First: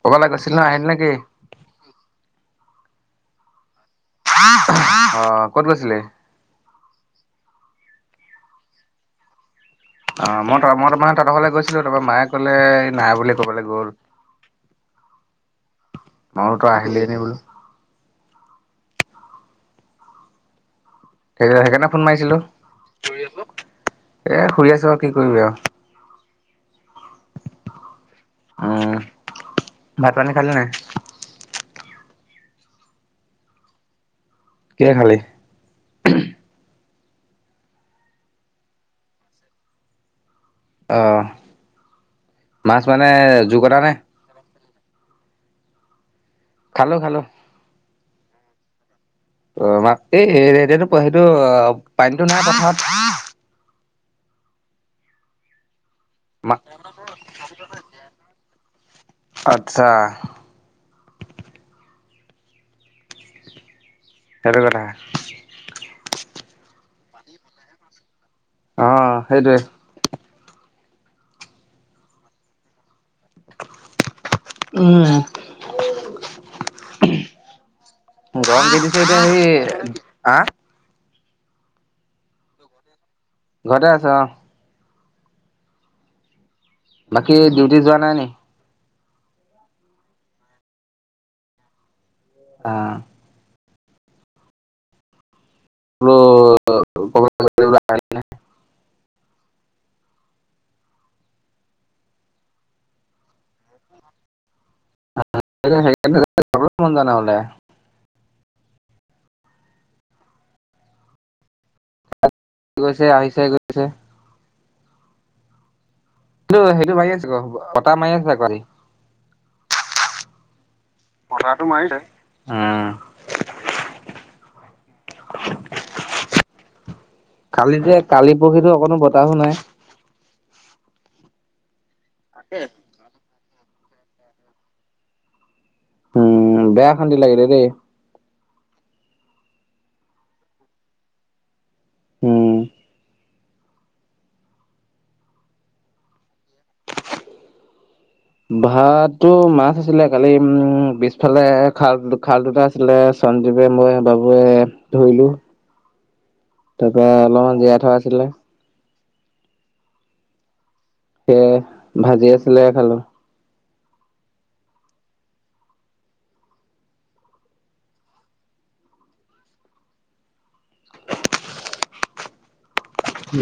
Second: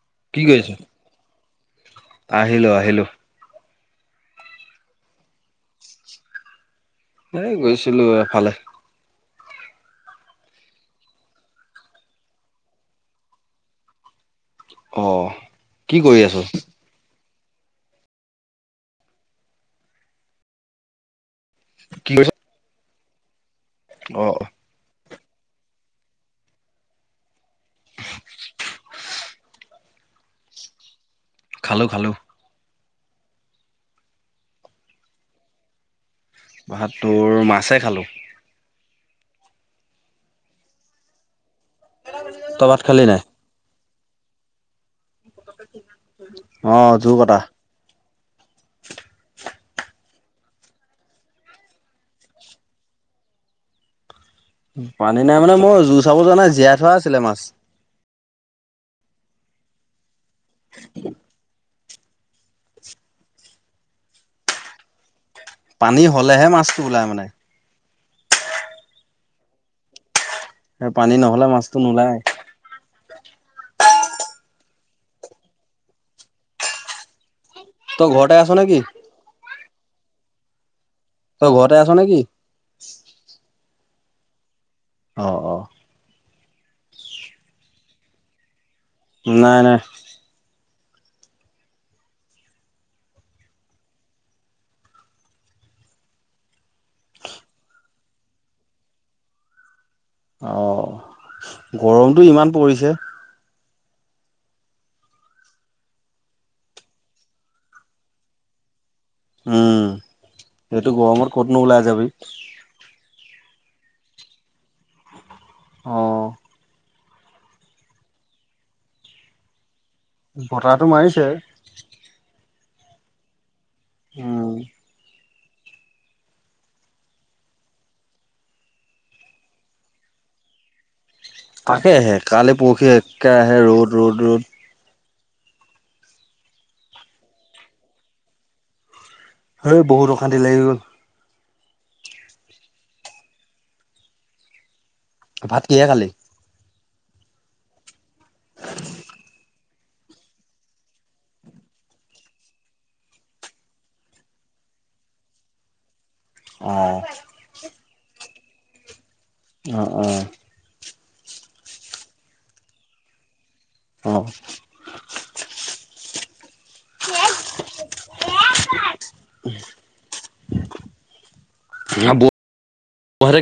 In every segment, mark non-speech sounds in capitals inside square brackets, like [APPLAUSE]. কবালৈ গৈছিল ন', আহিল নেকি? আহিলোঁ আহিলোঁ। অ' ক'ত গৈছিলি? এই গৈছিলোঁ এফালে। অ' মই তো- মই তাৰমানে তহঁতৰ ঘৰলৈ গৈছিলোঁ। তাৰপৰা মায়ে ক'লে নাই বোলে, ক'বালৈ গ'ল। অ'। কি কৰি আছ? মই তই আহিলে নে বোলো? সেইক- সেইকাৰণে ফোন কি কৰিছ? মাৰিছিলোঁ, অ এ শুই আছোঁ কি কৰিবি আও? উম, ভাত-পানী খালি নাই? খালোঁ - খালোঁ। কিহে খালি? ভাত, তোৰ মাছে খালোঁ। অ', তই ভাত মাছ খালি মানে নাই? জোকতা নে? খালো অ', জোৰ খালো কটা। অ' আমাক এই এতিয়াতো সেইটো অ' পানীটো নাই পথাৰত পানী নাই মানে মই জু চাব যোৱা নাই। জীয়াই থোৱা আছিলে মাছ। আচ্ছা। [UNINTELLIGIBLE] সেইটো কথা। পানী হ'লেহে মাছটো ওলায় মানে। অ' সেইটোৱে পানী নহ'লে মাছটো নোলায়। উম। গৰমটো দিছে। তই ঘৰতে এতিয়া আছ নেকি? সি- আ? তই ঘৰতে আছ নেকি? ঘৰতে আছোঁ অ'। অ' - অ'। বাকী ডিউটিত যোৱা নাই নি? নাই - নাই। অ'। আৰু [UNINTELLIGIBLE] অ' গৰমটো ইমান পৰিছে। সেইকাৰণে [UNINTELLIGIBLE] যায় নহ'লে। উম, এইটো গৰমত ক'তনো ওলাই যাবি। চে গৈছে। অ টো সেইটো ভাগি আছে গ- বতাহ মাৰি আছে আজি বতাহটো মাৰিছে। বতাহটো মাৰিছে। উম। উম [INAUDIBLE] কালিতে কালি পৰখিতো অকণো বতাহো নাই? তাকে আহে কালি তাকে। পৰহি একে আহে ৰ'দ- ৰ'দ- -ৰ'দ উম, বেয়া অশান্তি লাগিলে দেই। হেই বহুত অশান্তি লাগি গ'ল। হম। ভাত কিহে খালি? ভাতটো মাছ আছিলে কালি পিছফালে খাল -খাল দুটা আছিলে সঞ্জীৱে, মই, বাবুৱে, ধৰিলো। [INAUDIBLE] অ তাৰপৰা অলপমান জীয়াই থোৱা আছিলে। অ' - অ'। সেয়ে, ভাজি আছিলে খালোঁ। অ'। [UNINTELLIGIBLE]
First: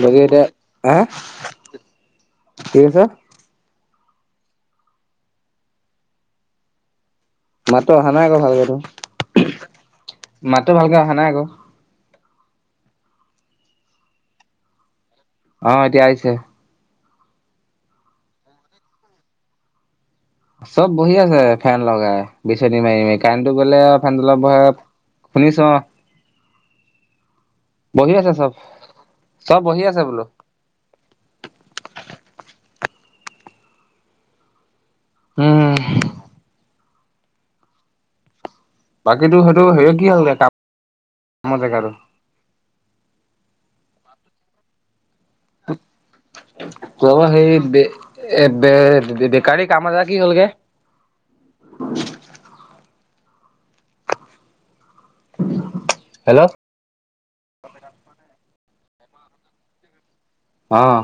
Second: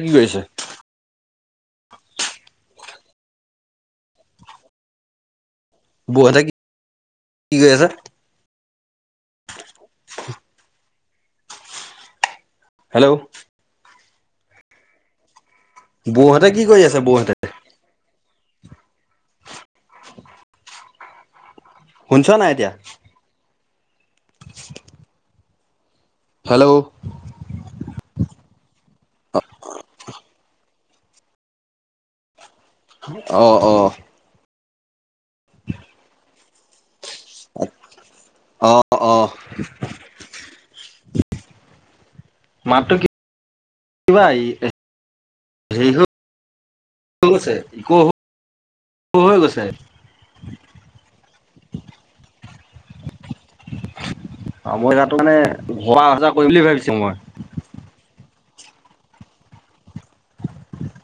বাকী এতিয়া আহ কি কৈছ? বোৱা থাকি মাততো অহা নাই আকৌ ভালকে তোৰ মাততো ভালকে আহা নাই আক হেল্ল', অ' এতিয়া আহিছে। বৌহতে কি কৰি আছে বৌহতে? [INAUDIBLE] চব বহি আছে ফেন লগাই শুনিছ নাই এতিয়া? বিচনি মাৰি- মাৰি কাৰেণ্টটো গ'লে আৰু ফেনটো তলত বহে। শুনিছ? হেল্ল', বহি আছে চব- চব বহি আছে বোলো। অহ - অহ উম [UNINTELLIGIBLE] অ বাকীটো সেইটো হেৰি কি হলগে কামৰ জেগাটো? মাতটো কি? [UNINTELLIGIBLE] [UNINTELLIGIBLE] গৈছে ইক' হৈ কামৰ গৈছে। জাগা কি হ'লগে? [INAUDIBLE] অহ, মই তাতো মানে ঘৰ পৰা আহা যোৱা হেল্ল' কৰিম বুলি ভাবিছো মই। অহ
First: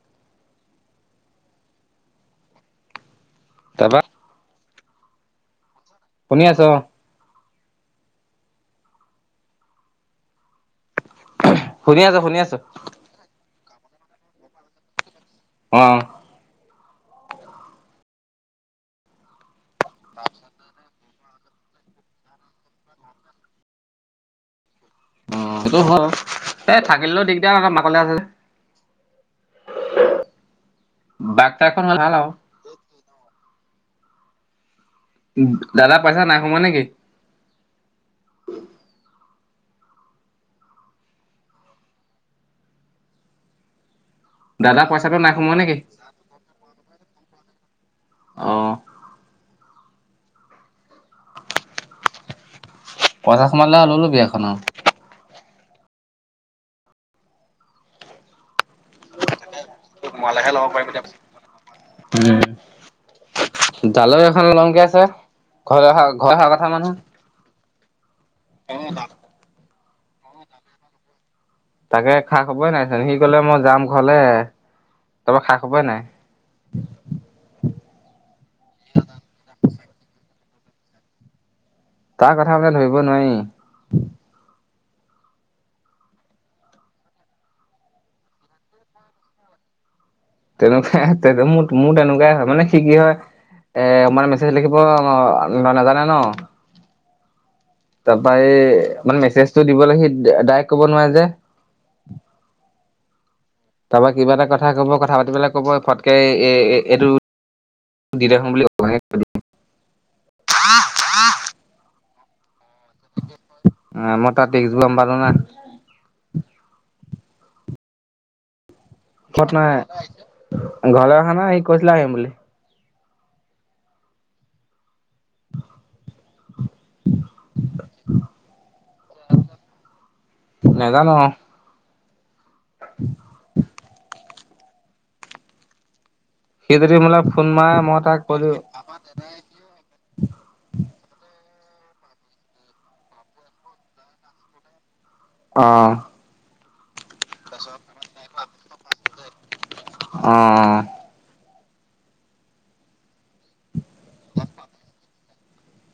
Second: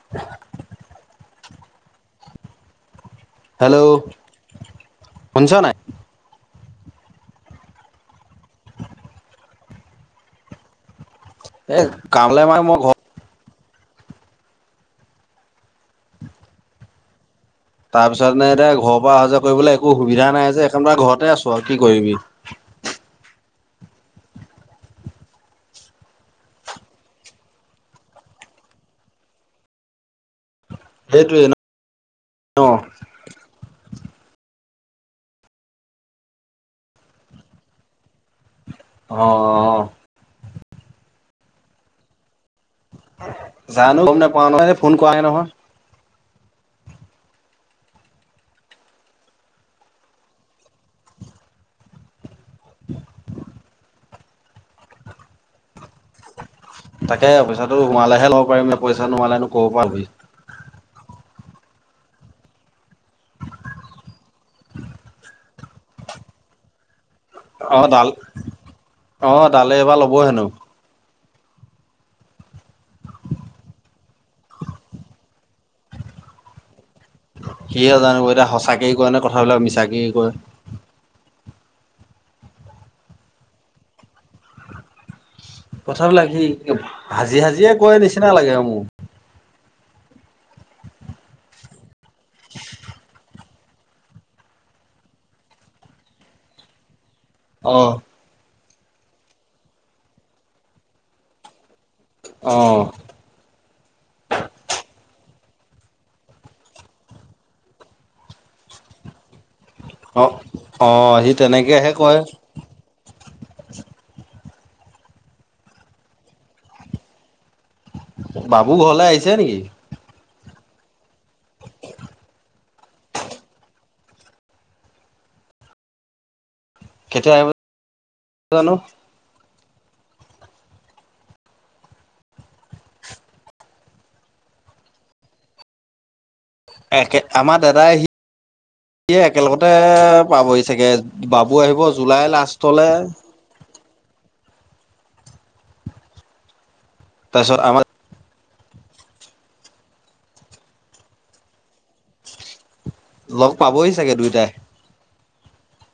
[UNINTELLIGIBLE] হেল্ল', তাৰপা শুনিছ নাই? শুনি আছ? এ শুনি আছো শুনি কামলে আছো। মানে মই ঘৰ অহ তাৰ পিছত এনে এতিয়া ঘৰৰ পৰা আহা যোৱা কৰিবলৈ একো সুবিধা নাই যে সেইকাৰণে ঘৰত তাতে আছো আৰু কি কৰিবি অহ, হেটো হয় এই থাকিলেও দিগদাৰ মাকলে আছে যে সেইটোৱে বাঘ ন তাগ খন ভাল আও। অ দাদা পইচা নাই সোমোৱা নেকি? অহ - অহ - অহ জানো গম নেপাও নহয় দাদা ফোন কৰা পইচাটো নাই নহয়। সোমোৱা নেকি? [INAUDIBLE] অহ পইচা সোমালে লৈ লবি এখন আৰু। তাকে পইচাটো সোমালেহে লব পাৰিম নে পইচা নোসোমালেনো সোমালেহে ল'ব পাৰিম এতিয়া উম জালৈ এখন লং কৈ আছে ঘৰ ঘৰলে অহা কথা মানুহ অ ডাল অ ডালে এবাৰ ল'ব হেনো তাকে খা খবই নাইচোন সি কলে মই যাম ঘৰলে তাৰপৰা খা খবই নাই সিয়ে কি কয় তাৰ কথা বোলে ধৰিব নোৱাৰি কথা বিলাক সি হাজি হাজিয়ে কয় নিচিনা লাগে আৰু মোক তেনেকোৱাই মোৰ মোৰ তেনেকোৱাই হয় মানে কি কি হয় এ মানে মেছেজ লিখিব নাজানে ন অ তাৰপা এই ম মেছেজটো দিবলৈ সি ডাইৰেক্ট কব নোৱাৰে যে অহ তাৰপৰা কিবা এটা কথা কব কথা পাতিবলে কব ফটকে এ এইটো দি দে চোন বুলি কব অ অ সি তেনেকে হে কয় মই টা টিস্ক গম পালো না বাবু ঘৰলে আহিছে নেকি ঘৰলে অহা নাই সি কৈছিলে আহিম বুলি কেতিয়া আহিব জানো নেজানো আও সি যদি মোলে একে ফোন আমাৰ মাৰে দাদাই মই সি তাক কৈ দিওঁ সিয়ে একেলগতে পাবহি চাগে বাবু বাবু আহিব জুলাই লাষ্টলে অ তাৰপিছত আমাৰ [UNINTELLIGIBLE] অ লগ পাবহি চাগে দুইটাই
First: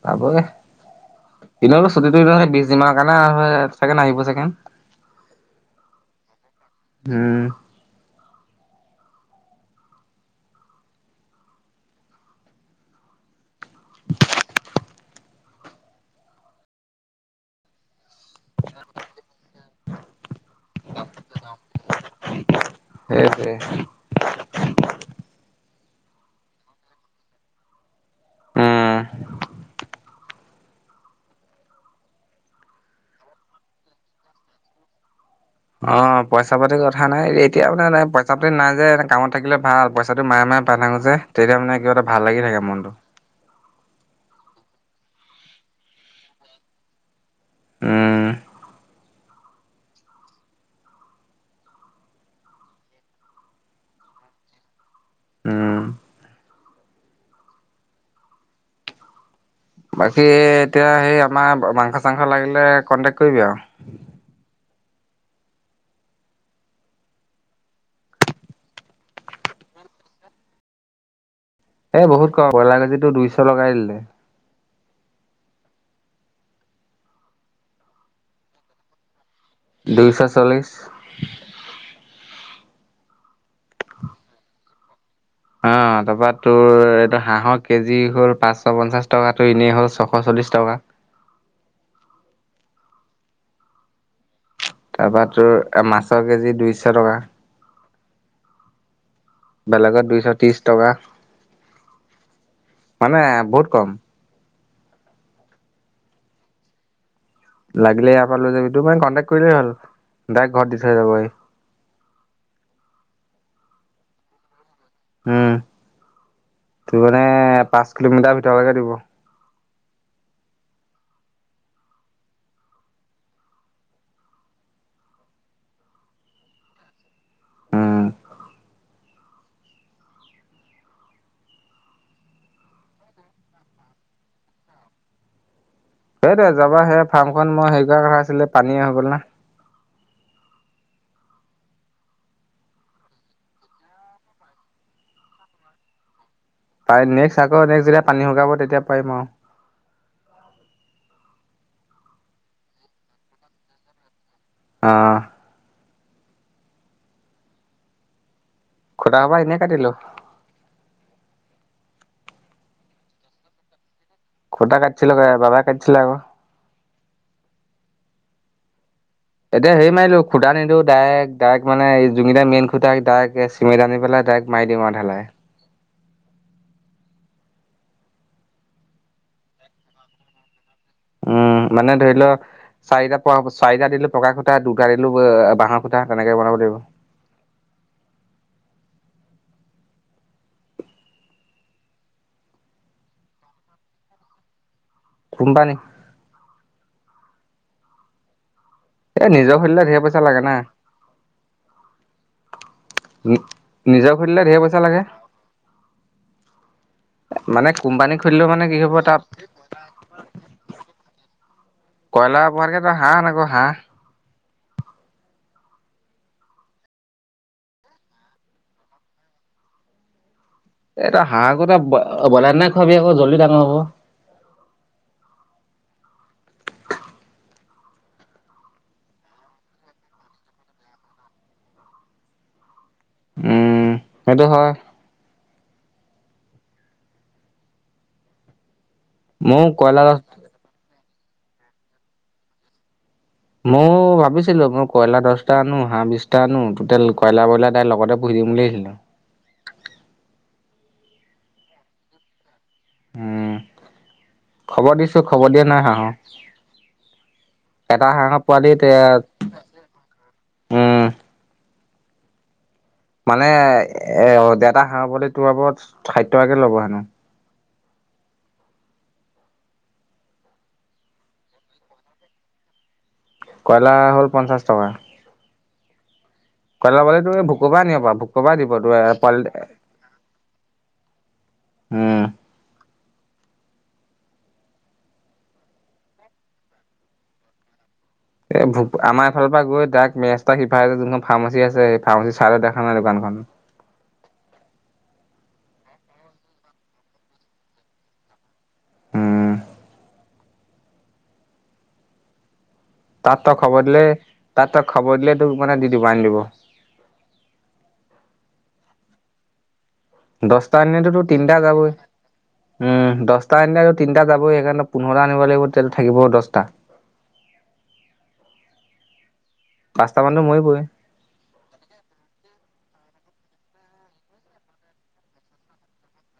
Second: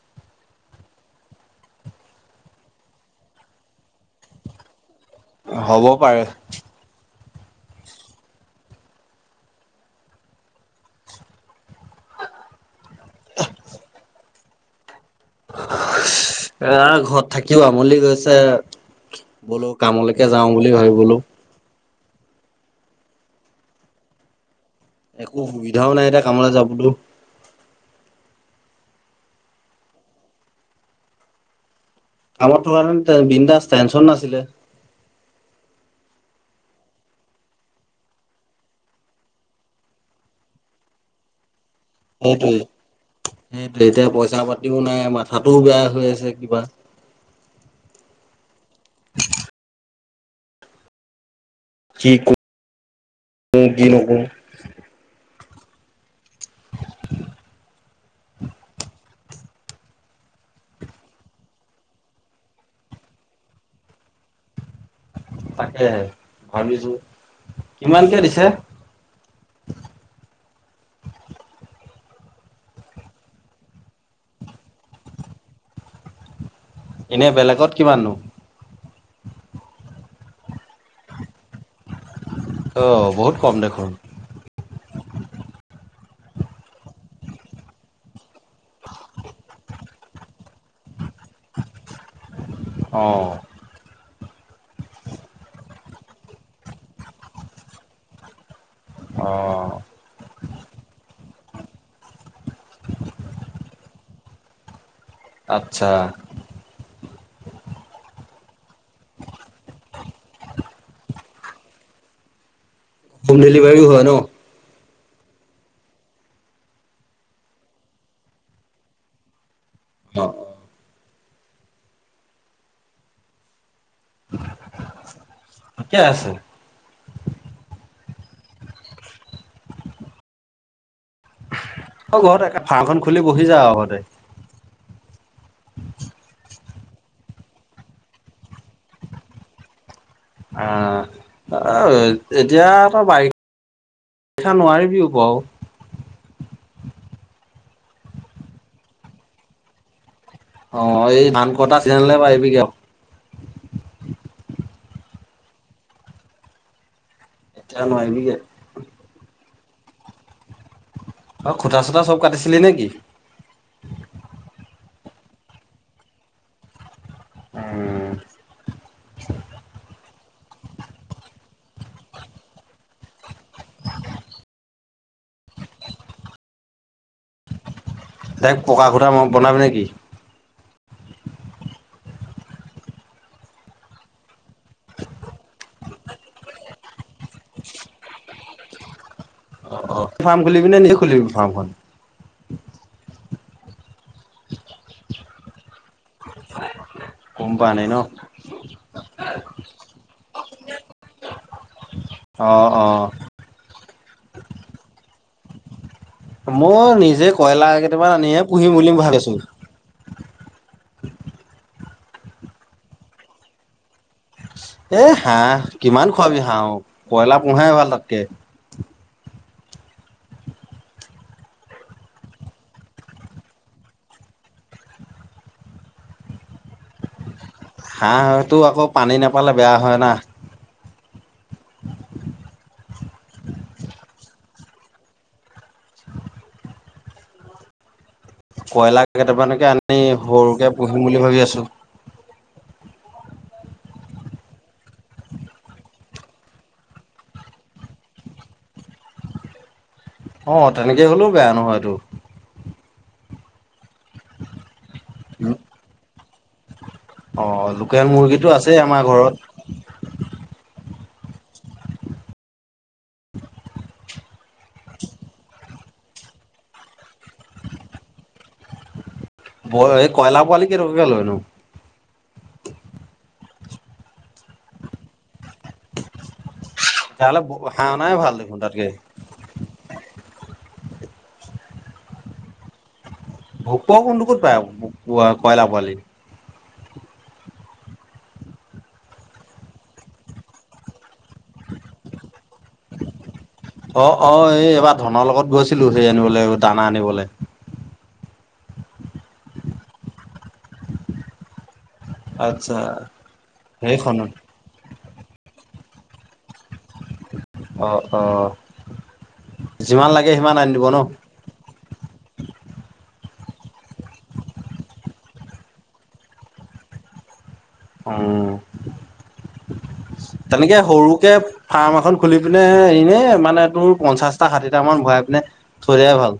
পাব গে এনেটো ছুটিটো বিশ দিনৰ কাৰণে আহিব ছাগে হ'ব পাৰে উম [UNINTELLIGIBLE] এ ঘৰত থাকিব আমুনি লাগি গৈছে বোলো কামলৈকে যাওঁ বুলি ভাবি বলো সেইটোৱে একো সুবিধাও নাই এতিয়া কামলে যাবলো উম কামত থকা হেতেন বিন্দাছ টেনচন নাছিলে অ পইচা পাতিৰ কথা নাই এতিয়া মানে পইচা পাতি নাই যে কামত থাকিলে ভাল পইচাটো মাহে মাহে পাই থাকো যে তেতিয়া মানে কিবা এটা ভাল লাগি সেইটোৱে থাকে মনটো সেইটোৱে এতিয়া পইচা পাতিও নাই মাথাটোও বেয়া হৈ আছে কিবা উ কি কৰো কি নকৰো উম [UNINTELLIGIBLE] বাকী এতিয়া সেই আমাৰ মাংস চাংস লাগিলে কনটেক কৰিবি আও তাকেহে ভাবিছো কিমানকে দিছে [UNINTELLIGIBLE] এ বহুত কম বয়লাৰ কেজিটো দুইশ লগাই দিলে এনে বেলেগত কিমাননো দুইশ চল্লিশ অ বহুত কম দেখোন অ তাৰপৰা তোৰ এইটো হাঁহৰ কেজি হ'ল পাঁচশ পঞ্চাশ টকাটো এনেই হ'ল ছশ চল্লি বিশ টকা [UNINTELLIGIBLE] অ তাপা তোৰ, মাছৰ কেজি দুইশ টকা। অ বেলেগত দুইশ ত্ৰিশ টকা। মানে, বহুত কম। আচ্ছা। লাগিলে ইয়াৰপা লৈ যাবি। টু পইণ্ট কণ্টেক্ট কৰিলেই হ'ল, ডাৰেক্ট ঘৰত দি থৈ যাবহি। হোম ডিলিভাৰীও হ'য় ন'? উম, তোৰ মানে, পাঁচ কিলোমিটাৰ ভিতৰলৈকে দিব। অ কেতিয়া আছিল? উম অ ঘৰতে একে ফাৰ্মখন খুলি বহি যা আও ঘৰতে। এইটোৱ যাবা হে, ফাৰ্মখন মই হেৰি কৰা কথা আছিলে। পানীয়ে হৈ গ'ল না। অ, অ এতিয়া ত বাৰি ষা নোৱাৰিবিও বাও পাই নেক্স আকৌ নেক্স যেতিয়া পানী শুকাব তেতিয়া পাৰিম আৰু অ, এই ধান কটা চিজেন লৈকে পৰিবিগে আও। অহ এতিয়া নুৱায়িবিগে। খুটা হোপা এনেই কাটিলোঁ। অঁ, খুটা - চোতা চব কাটিছিলি নেকি? খুটা কাটিছিলোঁ হ'য়। বাবাই কাটিছিলে আক'। অ এতিয়া হেৰি মাৰিলোঁ, খুটা নিদো। ডাইৰেক্ট, ডাইৰেক্ট মানে, যোনকেইটা মেইনখুটা ডাইৰেক্ট কেছ চিমেণ্ট আানি পেলাই ডাইৰেক্ট মাৰি দিম আৰু ঢালাই। ডাইৰেক্ট পকা খুটা ম বনাবি নেকি? উম, মানে ধৰি লওক, চাৰিটা পকা চাৰিটা দিলো পকা খুটা, দুটা অ - দিলো বাঁহ খুটা তেনেকে বনাব লাগিব। অ অ ফাৰ্ম খুলিবি নে? নিজে খুলিবি ফাৰ্মখন। কোম্পানীত। কোম্পানী ন'? এ নিজৰ খুলিলে ঢেৰ পইচাঁ লাগে না। অ, অ নিজে খুলিলে ঢেই পইচা লাগে। মও, নিজে কইলা মানে কেইটামান কোম্পানী আনিহে খুলিলেও মানে পুহিম কি বুলি হ'ব তাত ভাৱিছোঁ। [INAUDIBLE] কইলা পোঁহাতকে তই হাঁহ আন ক হাঁহ। এ হাঁহ, কিমান খোৱাবি হাঁহক। কইলা পোঁহাই ভাল তাতকে। এ তই, হাঁহকো তই ব--ব্ৰইলা দানাই খোৱাবি আকৌ জল্দি ডাঙৰ হব। হাঁহটো আকৌ পানী নেপালে বেয়া হ'য় না। উম--সেইটো হ'য়। কইলা কেইটামানকে ময়ো আনি কয়লাৰ সৰুকে পুহিম বুলি ভাৱি আছো। মও ভাৱিছিলোঁ, মই কইলা দচ্‌টা আনো, হাঁহ বিশটা আনো। টোটেল কইলা-ব্ৰইলা তাইৰ লগতে পুহি হিম বুলি ভাবিছো? [INAUDIBLE] অঁ তেনেকে হ'লেও বেয়া নহ'য়টো। উম-খাবৰ দিছো। খব দিয়া নাই হাঁহক। অ', লোকেল মুৰ্গীটো আছেই আমাৰ ঘৰত। উম মানে এ ডেটা হাঁহ পোৱালিটোৰ বাবত ষাঠি টকাকে ল'ব হেনো। ব এই কয়লা পোৱালি কেই টকাকে লয় নো? কয়লা হ'ল পঞ্চাশ টকা। তেতিয়াহ'লে হাঁহ অনাই ভাল দেখোন তাতকে [UNINTELLIGIBLE] হম ভোকুৱা কোনটো ক'ত পায় আকৌ কয়লা পোৱালি? এ আমাৰ এফালৰ পৰা গৈ দাইক মেচক্সটা সিফাই যোনখন ফাৰ্মচী আছে ফাৰ্মাচীচ অহ -অহ এই এইবাৰ ধনৰ লগত গৈছিলো সেই আনিবলে দানা আনিবলে উম, আচ্ছা তাত তই খবৰ দিলে সেইখনত তাঁ ত ই খাবৰ দিলে তোক মানে দি দিব আনি দিব অ অ যিমান লাগে সিমান আনি দচটা দিব ন এনেতো তো তিনিটা যাবই। উম, দছটা আনিলে আৰু তিনটা যাবই সেইকাৰণে পোন্ধৰটা আনিব লাগিব তেতিয়া থাকিব দছটা। উম পাঁচটা মানতো মৰিবই। তেনেকে সৰুকে ফাৰ্ম এখন খুলি পিনে এনে মানে তোৰ পঞ্চাশটা, ষাঠিটা মান ভৰাই পিনে থৈ দিয়া ভাল।